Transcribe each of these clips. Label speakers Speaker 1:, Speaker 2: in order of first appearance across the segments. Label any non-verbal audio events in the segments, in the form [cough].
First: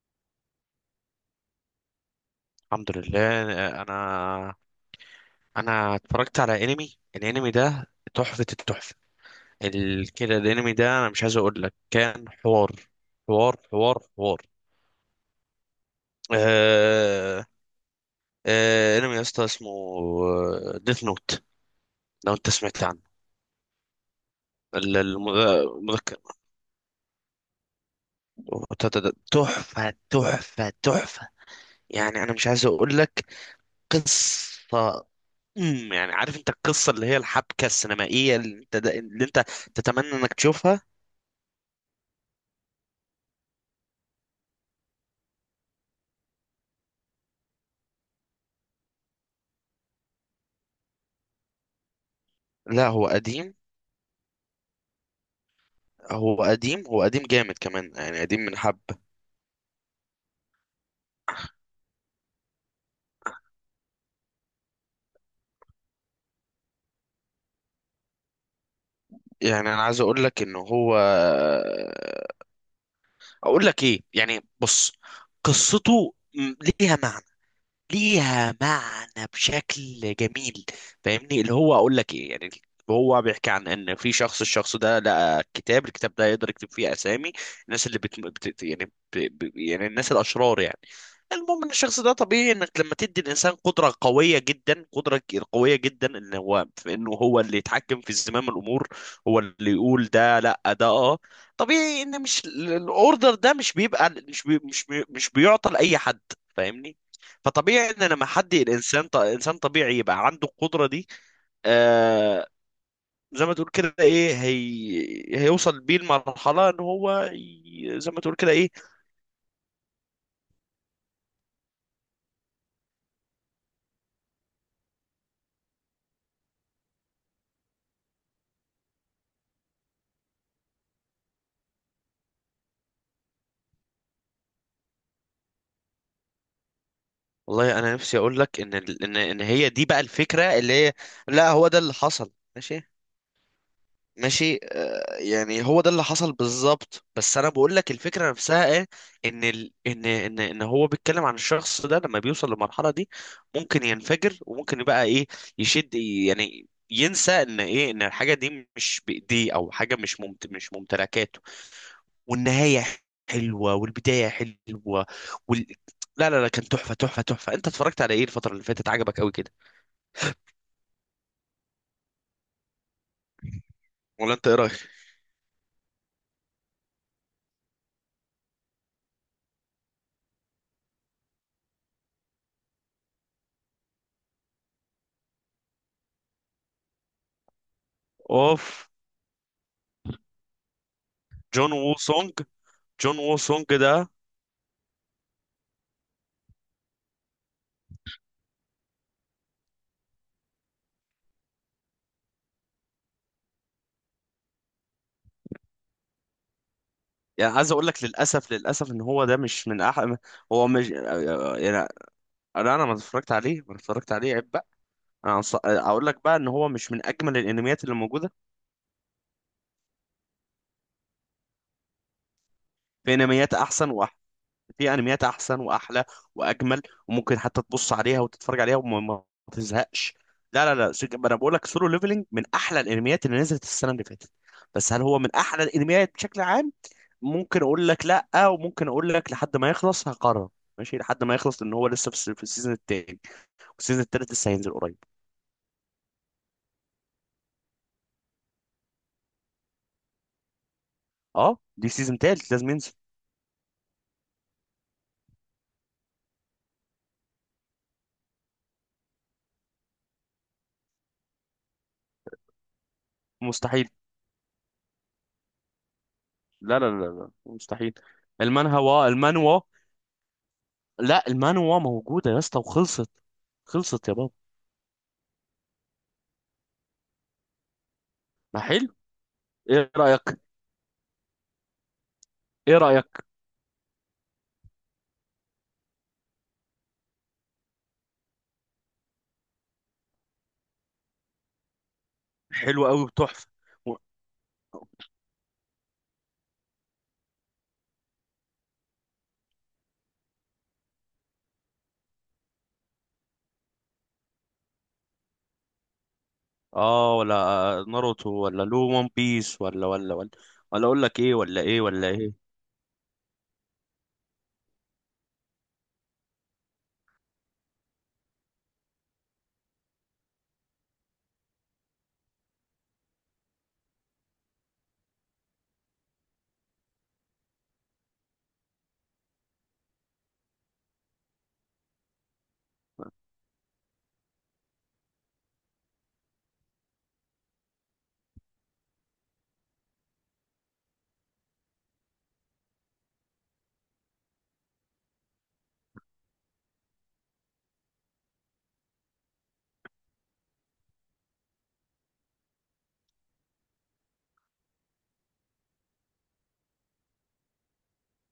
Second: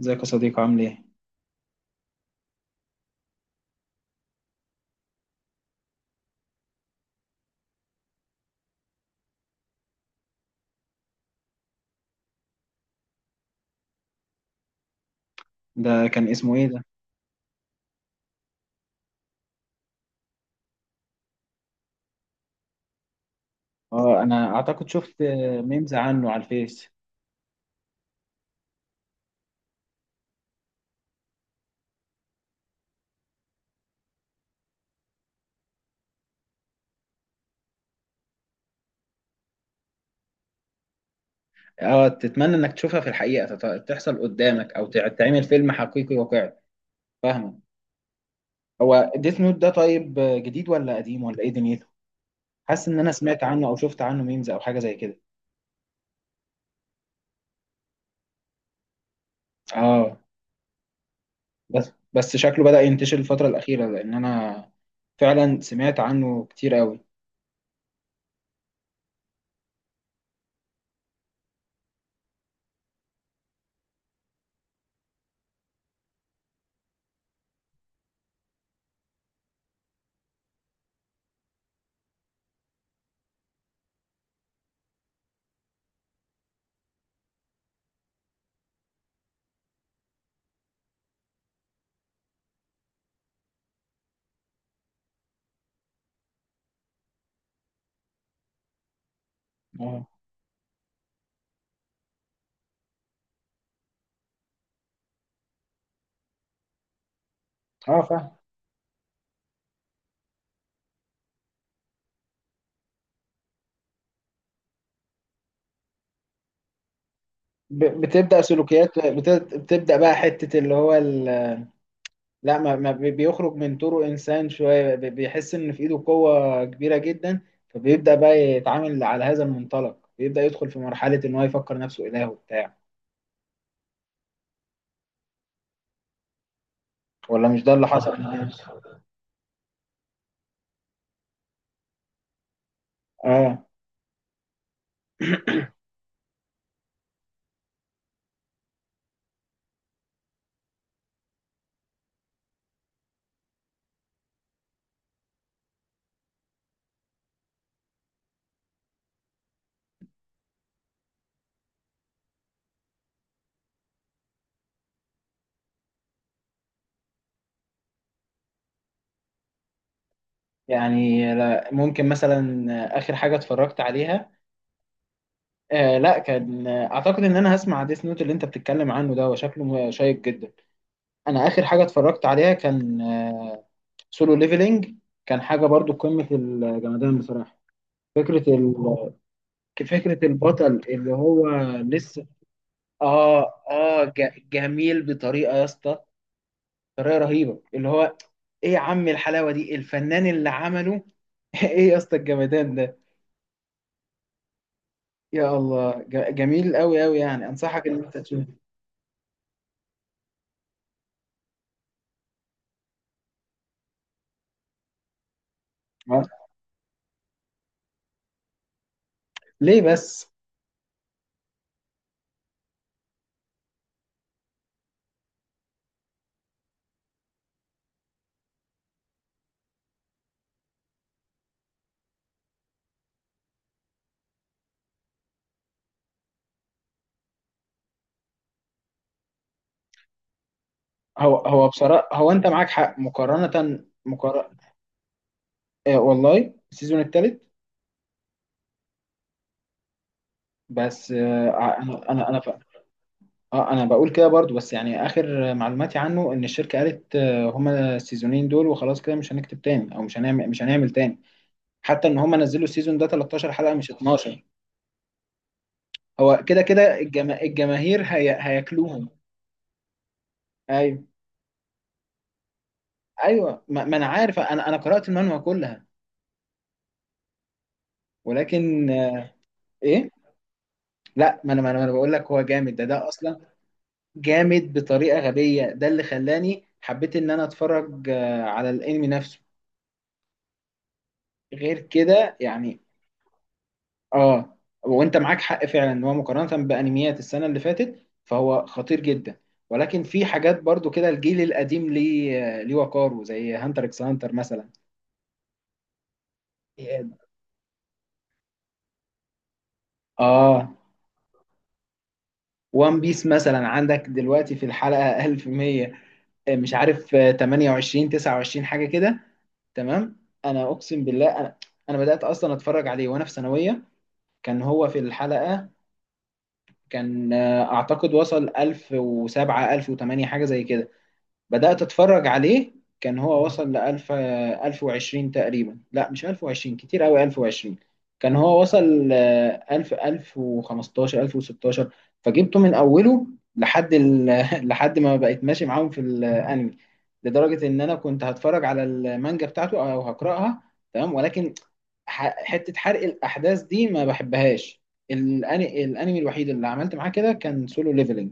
Speaker 1: ازيك يا صديقي عامل ايه؟
Speaker 2: الحمد لله. انا انا اتفرجت على الانمي ده تحفة التحفة. كده الانمي ده انا مش عايز اقول لك، كان حوار حوار حوار حوار.
Speaker 1: ده كان اسمه ايه ده؟
Speaker 2: آه... انمي يا اسطى اسمه ديث نوت، لو انت سمعت عنه.
Speaker 1: اه، انا اعتقد
Speaker 2: ال-
Speaker 1: شفت
Speaker 2: الم-
Speaker 1: ميمز
Speaker 2: المذكر
Speaker 1: عنه على الفيس.
Speaker 2: تحفة تحفة تحفة. يعني انا مش عايز اقول لك، قصة، يعني عارف انت القصة اللي هي الحبكة السينمائية اللي انت تتمنى انك تشوفها.
Speaker 1: اه، تتمنى انك تشوفها في الحقيقة، تحصل قدامك او تعمل فيلم حقيقي واقعي. فاهمة؟ هو ديث نوت ده طيب، جديد ولا قديم ولا ايه دنيته؟
Speaker 2: لا
Speaker 1: حاسس ان
Speaker 2: هو
Speaker 1: انا سمعت
Speaker 2: قديم،
Speaker 1: عنه او شفت عنه ميمز او حاجة زي كده.
Speaker 2: هو قديم جامد كمان، يعني قديم من حب.
Speaker 1: اه. بس بس شكله بدأ ينتشر الفترة الأخيرة، لأن أنا فعلا سمعت عنه كتير قوي.
Speaker 2: يعني انا عايز اقول لك ان هو، اقول لك ايه، يعني بص، قصته ليها ليها معنى بشكل جميل. فاهمني، اللي هو اقول لك ايه يعني. هو بيحكي عن ان في شخص، الشخص ده لقى كتاب، الكتاب ده يقدر يكتب فيه اسامي الناس اللي بت... بت... يعني ب... ب... يعني الناس الاشرار يعني. المهم ان الشخص ده، طبيعي انك لما تدي الانسان قدره قويه جدا، قدره قويه جدا، ان هو، في انه هو اللي يتحكم في زمام الامور، هو اللي
Speaker 1: اه.
Speaker 2: يقول ده لا ده اه. طبيعي ان مش الاوردر ده مش بيبقى، مش بيعطى لاي حد. فاهمني. فطبيعي
Speaker 1: اه،
Speaker 2: ان لما
Speaker 1: فاهم.
Speaker 2: حد الانسان انسان طبيعي يبقى عنده القدره دي. آه، زي ما تقول كده ايه، هيوصل بيه المرحله ان هو، زي ما تقول
Speaker 1: بتبدأ
Speaker 2: كده ايه.
Speaker 1: سلوكيات، بتبدأ بقى حتة اللي هو، لا ما بيخرج من طوره انسان شويه، بيحس ان في ايده قوه كبيره جدا، فبيبدا بقى يتعامل على هذا المنطلق، بيبدا يدخل في مرحله ان هو يفكر نفسه اله وبتاع. ولا مش ده
Speaker 2: والله
Speaker 1: اللي
Speaker 2: انا
Speaker 1: حصل؟
Speaker 2: نفسي اقول لك ان ان هي دي بقى الفكره اللي هي، لا هو ده اللي حصل، ماشي.
Speaker 1: اه.
Speaker 2: ماشي يعني هو ده اللي حصل بالظبط، بس انا بقول لك الفكره نفسها ايه. ان ال... ان ان ان هو بيتكلم عن الشخص ده لما بيوصل للمرحله دي، ممكن ينفجر وممكن يبقى ايه، يشد، يعني ينسى ان ايه، ان الحاجه دي مش بايديه، او حاجه مش ممتلكاته. والنهايه حلوه والبدايه حلوه وال... لا لا لا، كان تحفه تحفه تحفه. انت اتفرجت على ايه الفتره اللي فاتت عجبك قوي كده؟
Speaker 1: يعني لا، ممكن مثلا اخر حاجه اتفرجت عليها،
Speaker 2: ولا انت ايه رايك؟
Speaker 1: لا، كان، اعتقد ان انا هسمع ديس نوت اللي انت بتتكلم عنه ده، وشكله شيق جدا. انا اخر حاجه اتفرجت عليها كان سولو ليفلينج. كان حاجه برضو قمه الجمدان بصراحه. فكره
Speaker 2: اوف.
Speaker 1: ال- فكرة البطل اللي هو
Speaker 2: جون وو
Speaker 1: لسه،
Speaker 2: سونج، جون وو
Speaker 1: اه.
Speaker 2: سونج ده.
Speaker 1: اه، جميل بطريقة يا اسطى، طريقة رهيبة اللي هو، ايه يا عم الحلاوة دي الفنان اللي عمله! [laughs] ايه يا اسطى الجمدان ده. يا الله، جميل قوي قوي، يعني
Speaker 2: يعني عايز
Speaker 1: انصحك
Speaker 2: اقول
Speaker 1: ان
Speaker 2: لك،
Speaker 1: انت تشوف.
Speaker 2: للاسف للاسف، ان هو ده مش من احلى، هو مش يعني، انا ما اتفرجت عليه، ما اتفرجت عليه، عيب بقى. انا اقول لك
Speaker 1: آه.
Speaker 2: بقى ان هو مش من اجمل الانميات اللي موجوده.
Speaker 1: ليه بس؟
Speaker 2: في انميات احسن واحلى، في انميات احسن واحلى واجمل، وممكن حتى تبص عليها وتتفرج عليها وما ما تزهقش. لا لا لا، انا بقول لك، سولو ليفلنج من احلى الانميات اللي نزلت السنه اللي فاتت. بس هل هو من احلى الانميات بشكل عام؟ ممكن اقول لك لا، وممكن اقول لك لحد ما يخلص هقرر. ماشي، لحد ما
Speaker 1: هو
Speaker 2: يخلص،
Speaker 1: هو
Speaker 2: لان هو
Speaker 1: بصراحة،
Speaker 2: لسه في
Speaker 1: هو
Speaker 2: في
Speaker 1: انت معاك
Speaker 2: السيزون
Speaker 1: حق،
Speaker 2: التاني،
Speaker 1: مقارنة
Speaker 2: والسيزون التالت لسه
Speaker 1: مقارنة.
Speaker 2: هينزل قريب.
Speaker 1: آه، والله السيزون الثالث. بس
Speaker 2: اه، دي
Speaker 1: انا
Speaker 2: سيزون
Speaker 1: انا انا
Speaker 2: تالت لازم ينزل.
Speaker 1: اه، انا بقول كده برضو، بس يعني اخر معلوماتي عنه ان الشركه قالت هما السيزونين دول وخلاص كده، مش هنكتب تاني، او مش هنعمل تاني. حتى ان هما نزلوا السيزون ده 13 حلقه
Speaker 2: مستحيل.
Speaker 1: مش 12. هو كده
Speaker 2: لا لا
Speaker 1: كده
Speaker 2: لا لا مستحيل.
Speaker 1: الجماهير هياكلوهم.
Speaker 2: المانوا،
Speaker 1: ايوه.
Speaker 2: لا المانوا موجوده يا اسطى وخلصت.
Speaker 1: ايوه، ما انا
Speaker 2: خلصت يا بابا.
Speaker 1: عارف، انا قرات المانوا كلها.
Speaker 2: ما حلو.
Speaker 1: ولكن
Speaker 2: ايه
Speaker 1: ايه.
Speaker 2: رايك؟
Speaker 1: لا، ما أنا بقول لك هو جامد،
Speaker 2: ايه
Speaker 1: ده
Speaker 2: رايك؟
Speaker 1: ده اصلا جامد بطريقه غبيه. ده اللي خلاني حبيت ان انا اتفرج على الانمي نفسه، غير كده يعني.
Speaker 2: حلو قوي وتحفه و-
Speaker 1: اه. وانت معاك حق فعلا، ان هو مقارنه بانميات السنه اللي فاتت فهو خطير جدا. ولكن في حاجات برضو كده الجيل القديم ليه ليه وقاره، زي هانتر اكس هانتر مثلا.
Speaker 2: اه. ولا ناروتو، ولا لو ون بيس، ولا ولا ولا
Speaker 1: اه.
Speaker 2: ولا اقول لك ايه، ولا ايه ولا ايه.
Speaker 1: وان بيس مثلا عندك دلوقتي في الحلقه 1100، مش عارف، 28 29 حاجه كده. تمام. انا اقسم بالله، انا بدات اصلا اتفرج عليه وانا في ثانويه. كان هو في الحلقه، كان اعتقد وصل 1007 1008 حاجه زي كده. بدأت أتفرج عليه. كان هو وصل لألف، 1020 تقريبا. لا مش 1020، كتير أوي 1020. كان هو وصل ألف، 1015، 1016. فجبته من أوله لحد [laughs] لحد ما بقيت ماشي معاهم في الأنمي. لدرجة إن أنا كنت هتفرج على المانجا بتاعته أو هقرأها. تمام، ولكن حتة حرق الأحداث دي ما بحبهاش. الأنمي الوحيد اللي عملت معاه كده كان سولو ليفلنج.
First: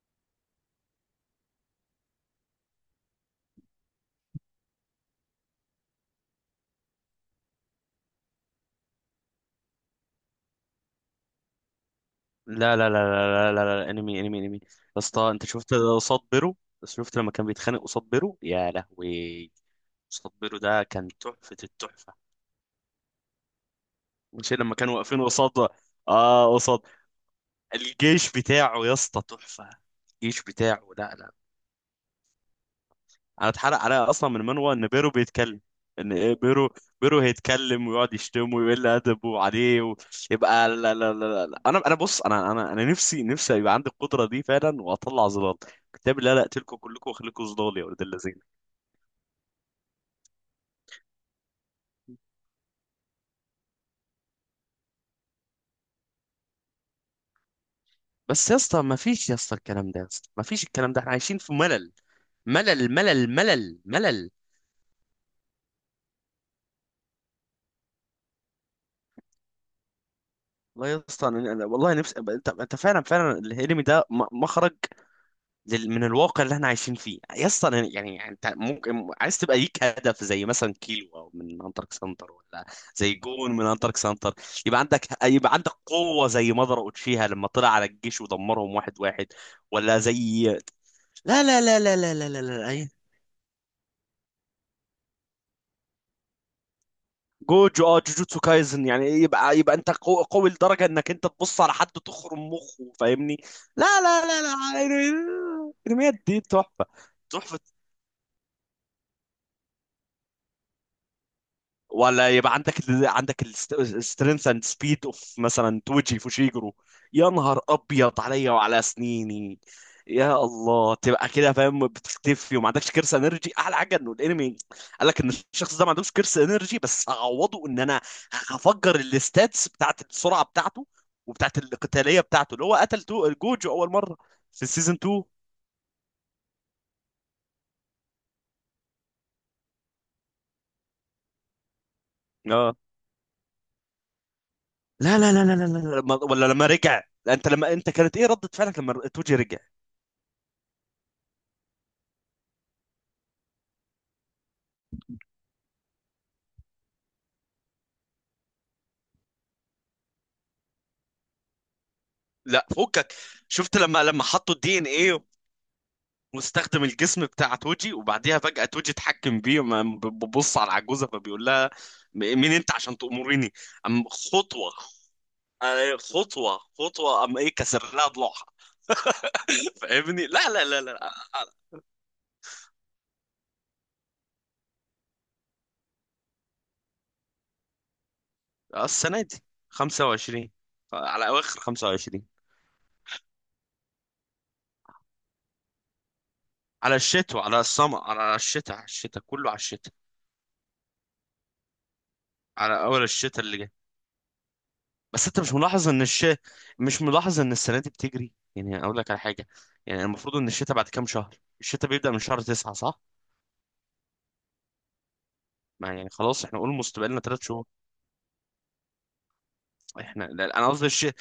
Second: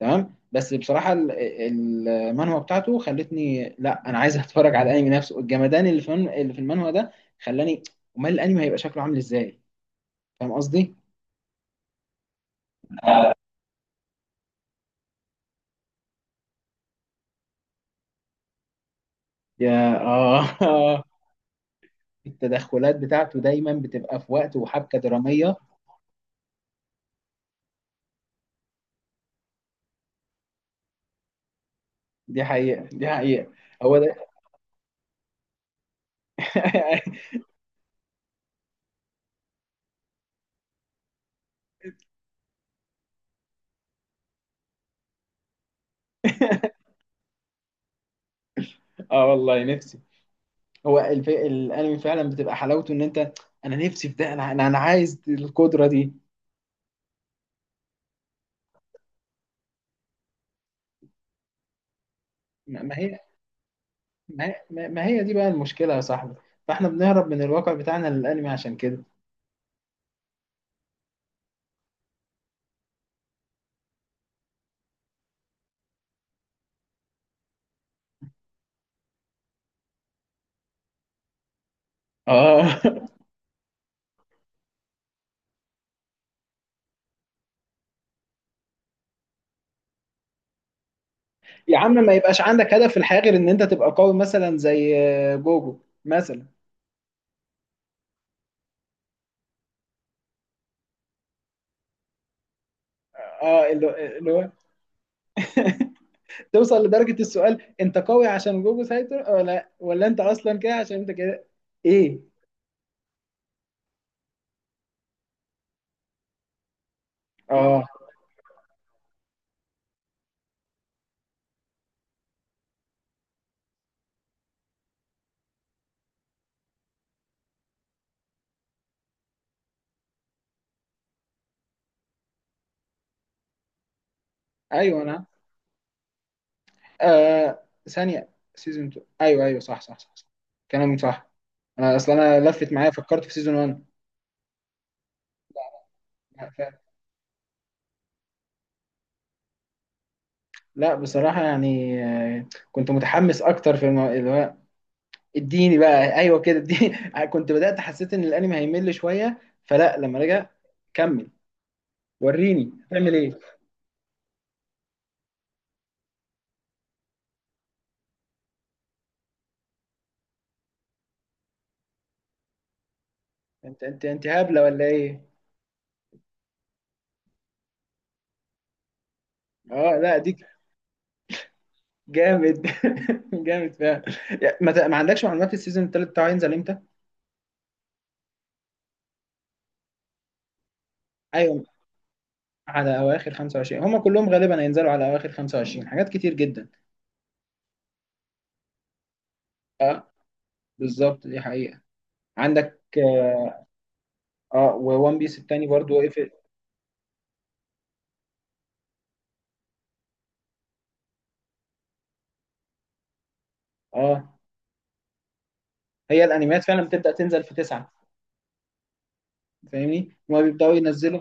Speaker 1: تمام، بس بصراحه المانهوا بتاعته خلتني، لا انا عايز اتفرج على الانمي نفسه، الجمدان اللي في المانهوا ده خلاني. امال الانمي هيبقى شكله عامل ازاي؟ فاهم قصدي؟
Speaker 2: لا لا لا لا لا لا لا, انمي انمي انمي يا اسطى، انت شفت قصاد بيرو؟ شفت لما كان بيتخانق قصاد بيرو يا لهوي؟
Speaker 1: يا
Speaker 2: قصاد بيرو ده
Speaker 1: اه.
Speaker 2: كان
Speaker 1: [laughs]
Speaker 2: تحفة التحفة.
Speaker 1: التدخلات بتاعته دايما بتبقى في
Speaker 2: مش
Speaker 1: وقت
Speaker 2: لما كانوا
Speaker 1: وحبكه
Speaker 2: واقفين قصاد،
Speaker 1: دراميه.
Speaker 2: اه قصاد الجيش بتاعه، يا اسطى تحفة. الجيش بتاعه، لا لا،
Speaker 1: دي حقيقه دي
Speaker 2: انا
Speaker 1: حقيقه.
Speaker 2: اتحرق
Speaker 1: هو
Speaker 2: عليا
Speaker 1: ده.
Speaker 2: اصلا من منوى ان بيرو بيتكلم، ان ايه بيرو، بيرو
Speaker 1: [laughs]
Speaker 2: هيتكلم ويقعد يشتمه ويقل ادبه عليه، ويبقى لا لا لا لا. انا بص، انا نفسي يبقى عندي القدره دي فعلا واطلع ظلال كتاب. لا لا، اقتلكم كلكم واخليكم ظلال يا ولد الذين.
Speaker 1: اه، والله نفسي. هو الانمي فعلا بتبقى حلاوته ان انت. انا نفسي في ده، انا انا أنا عايز القدره دي.
Speaker 2: بس يا اسطى ما فيش يا اسطى الكلام ده، يا اسطى ما فيش الكلام ده، احنا عايشين في ملل
Speaker 1: ما
Speaker 2: ملل
Speaker 1: ما هي
Speaker 2: ملل ملل ملل.
Speaker 1: ما هي دي بقى المشكلة يا صاحبي. فاحنا بنهرب من الواقع بتاعنا للأنمي عشان كده.
Speaker 2: والله يا اسطى انا، والله نفسي انت انت فعلا فعلا الانمي ده مخرج من الواقع اللي احنا عايشين فيه يا اسطى. يعني انت ممكن عايز تبقى ليك هدف زي مثلا كيلو او من انترك سنتر، ولا
Speaker 1: اه. [laughs]
Speaker 2: زي جون من انترك سنتر. يبقى عندك، يبقى عندك قوه زي مضر اوتشيها لما طلع على الجيش ودمرهم واحد واحد، ولا زي، لا لا
Speaker 1: يا
Speaker 2: لا
Speaker 1: عم
Speaker 2: لا
Speaker 1: ما
Speaker 2: لا لا
Speaker 1: يبقاش
Speaker 2: لا,
Speaker 1: عندك
Speaker 2: لا.
Speaker 1: هدف في الحياة غير ان انت تبقى قوي، مثلا زي جوجو مثلا.
Speaker 2: جوجو. اه، جوجوتسو كايزن، يعني يبقى يبقى انت قوي لدرجه انك انت تبص على حد تخرم مخه، فاهمني.
Speaker 1: اه،
Speaker 2: لا
Speaker 1: اللي
Speaker 2: لا
Speaker 1: اللي
Speaker 2: لا
Speaker 1: هو
Speaker 2: لا الانميات دي
Speaker 1: توصل
Speaker 2: تحفه
Speaker 1: لدرجة
Speaker 2: تحفه.
Speaker 1: السؤال: انت قوي عشان جوجو سايتر، ولا انت اصلا كده عشان انت كده؟ ايه.
Speaker 2: ولا يبقى عندك عندك السترينث اند سبيد اوف مثلا توجي فوشيجرو. يا نهار
Speaker 1: اه،
Speaker 2: ابيض عليا وعلى سنيني. يا الله، تبقى كده فاهم، بتختفي وما عندكش كرسي انرجي، احلى حاجه انه الانمي قال لك ان الشخص ده ما عندوش كرسي انرجي، بس هعوضه ان انا هفجر الستاتس بتاعت السرعه بتاعته وبتاعت القتاليه بتاعته، اللي هو قتل تو جوجو اول مره في السيزون
Speaker 1: ايوه
Speaker 2: 2.
Speaker 1: انا. آه، ثانية. سيزون 2، ايوه ايوه. صح صح صح, صح. كلامك صح. اصل انا لفت
Speaker 2: اه،
Speaker 1: معايا، فكرت في سيزون 1.
Speaker 2: لا لا لا لا لا لا لا، ولا لما رجع. انت لما انت كانت ايه ردة فعلك لما توجي رجع؟
Speaker 1: لا بصراحة يعني، كنت متحمس أكتر في اللي هو اديني بقى، أيوه كده اديني. [laughs] كنت بدأت حسيت إن الأنمي هيمل شوية، فلا. لما رجع، كمل
Speaker 2: لا
Speaker 1: وريني
Speaker 2: فكك،
Speaker 1: هتعمل إيه.
Speaker 2: شفت لما لما حطوا الدي ان ايه، واستخدم الجسم بتاع توجي، وبعديها فجأة توجي اتحكم بيه، ببص على العجوزة فبيقول لها، مين انت عشان تأمريني؟
Speaker 1: أنت أنت
Speaker 2: أم
Speaker 1: أنت هبلة
Speaker 2: خطوة،
Speaker 1: ولا إيه؟
Speaker 2: خطوة خطوة، أم ايه، كسر لها ضلوعها. [laughs]
Speaker 1: أه لا
Speaker 2: فاهمني.
Speaker 1: ديك.
Speaker 2: لا لا لا لا.
Speaker 1: جامد. [laughs] جامد فعلا. يعني ما عندكش معلومات السيزون التالت بتاعه هينزل إمتى؟
Speaker 2: السنة دي 25، على أواخر
Speaker 1: أيوه.
Speaker 2: 25،
Speaker 1: على أواخر 25. هما كلهم غالبا هينزلوا على أواخر 25، حاجات كتير جدا.
Speaker 2: على الشتاء، على السمر، على الشتاء، على الشتاء كله، على الشتاء،
Speaker 1: بالظبط، دي حقيقة. عندك
Speaker 2: على أول الشتاء اللي جاي.
Speaker 1: وون
Speaker 2: بس
Speaker 1: بيس
Speaker 2: انت مش
Speaker 1: التاني
Speaker 2: ملاحظ
Speaker 1: برضو
Speaker 2: ان
Speaker 1: وقف.
Speaker 2: مش ملاحظ ان السنه دي بتجري؟ يعني اقول لك على حاجه، يعني المفروض ان الشتاء بعد كام شهر، الشتاء بيبدا من شهر 9 صح.
Speaker 1: أه،
Speaker 2: ما يعني
Speaker 1: هي
Speaker 2: خلاص احنا
Speaker 1: الانميات
Speaker 2: قول
Speaker 1: فعلا بتبدا
Speaker 2: مستقبلنا ثلاث
Speaker 1: تنزل في
Speaker 2: شهور
Speaker 1: تسعة. فاهمني؟
Speaker 2: احنا
Speaker 1: ان هو
Speaker 2: لا، انا
Speaker 1: بيبداوا
Speaker 2: قصدي
Speaker 1: ينزلوا.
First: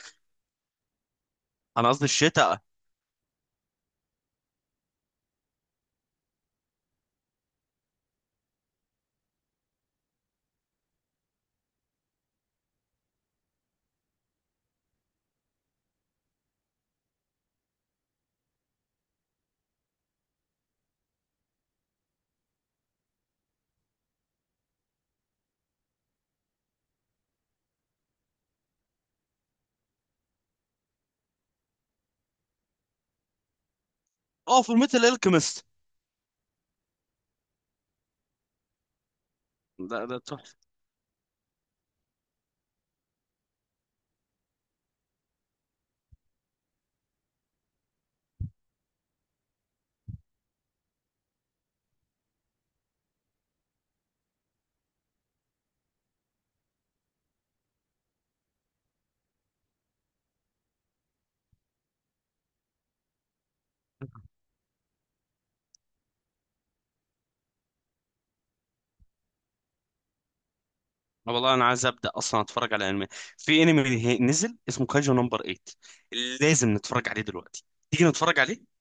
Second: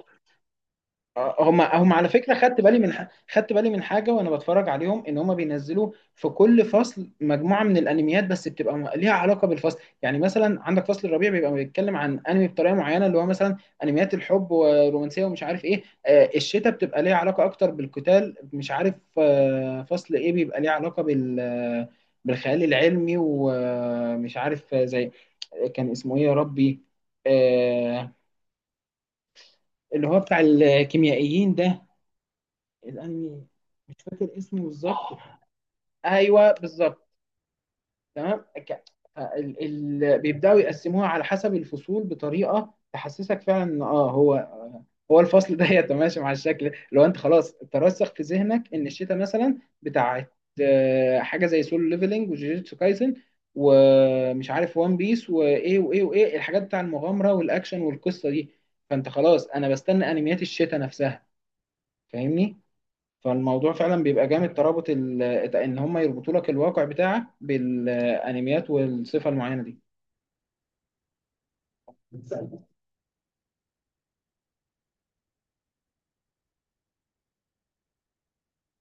Speaker 1: هم
Speaker 2: انا
Speaker 1: هم
Speaker 2: قصدي
Speaker 1: على فكره، خدت
Speaker 2: الشتاء.
Speaker 1: بالي من خدت بالي من حاجه وانا بتفرج عليهم، ان هم بينزلوا في كل فصل مجموعه من الانميات، بس بتبقى ليها علاقه بالفصل. يعني مثلا عندك فصل الربيع بيبقى بيتكلم عن انمي بطريقه معينه، اللي هو مثلا انميات الحب ورومانسيه ومش عارف ايه. الشتاء بتبقى ليها علاقه اكتر بالقتال. مش عارف فصل ايه بيبقى ليه علاقه بالخيال العلمي. ومش عارف زي، كان اسمه ايه يا ربي؟ آه، اللي هو بتاع الكيميائيين ده، الانمي، مش فاكر اسمه
Speaker 2: اه، في ميتال
Speaker 1: بالظبط.
Speaker 2: الكيمست،
Speaker 1: ايوه بالظبط. تمام، ال...
Speaker 2: ده ده
Speaker 1: بيبداوا
Speaker 2: تحفه.
Speaker 1: يقسموها على حسب الفصول بطريقه تحسسك فعلا ان هو هو الفصل [laughs] ده يتماشى مع الشكل. لو انت خلاص ترسخ في ذهنك ان الشتاء مثلا بتاعت حاجه زي سولو ليفلنج وجوجيتسو كايسن، ومش عارف وان بيس وايه وايه وايه الحاجات بتاع المغامره والاكشن والقصه دي، فانت خلاص انا بستنى انميات الشتاء نفسها. فاهمني؟ فالموضوع فعلا بيبقى جامد، ترابط ان هم يربطوا لك الواقع بتاعك بالانميات والصفة المعينة دي.
Speaker 2: والله انا عايز ابدا اصلا اتفرج على انمي، في انمي نزل اسمه كاجو نمبر 8، لازم نتفرج عليه دلوقتي، تيجي نتفرج عليه؟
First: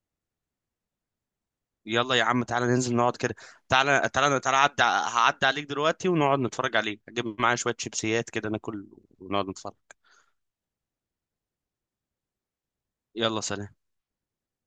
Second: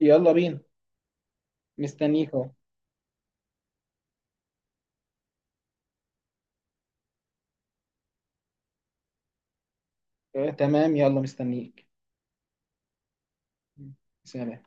Speaker 1: يلا بينا.
Speaker 2: يلا يا
Speaker 1: مستنيك
Speaker 2: عم،
Speaker 1: اهو.
Speaker 2: تعالى ننزل نقعد كده، تعالى تعالى تعالى عدى، هعدي عليك دلوقتي ونقعد نتفرج عليه، اجيب معايا شوية شيبسيات كده ناكل ونقعد نتفرج.
Speaker 1: آه، تمام يلا مستنيك.
Speaker 2: يلا، سلام.
Speaker 1: سلام.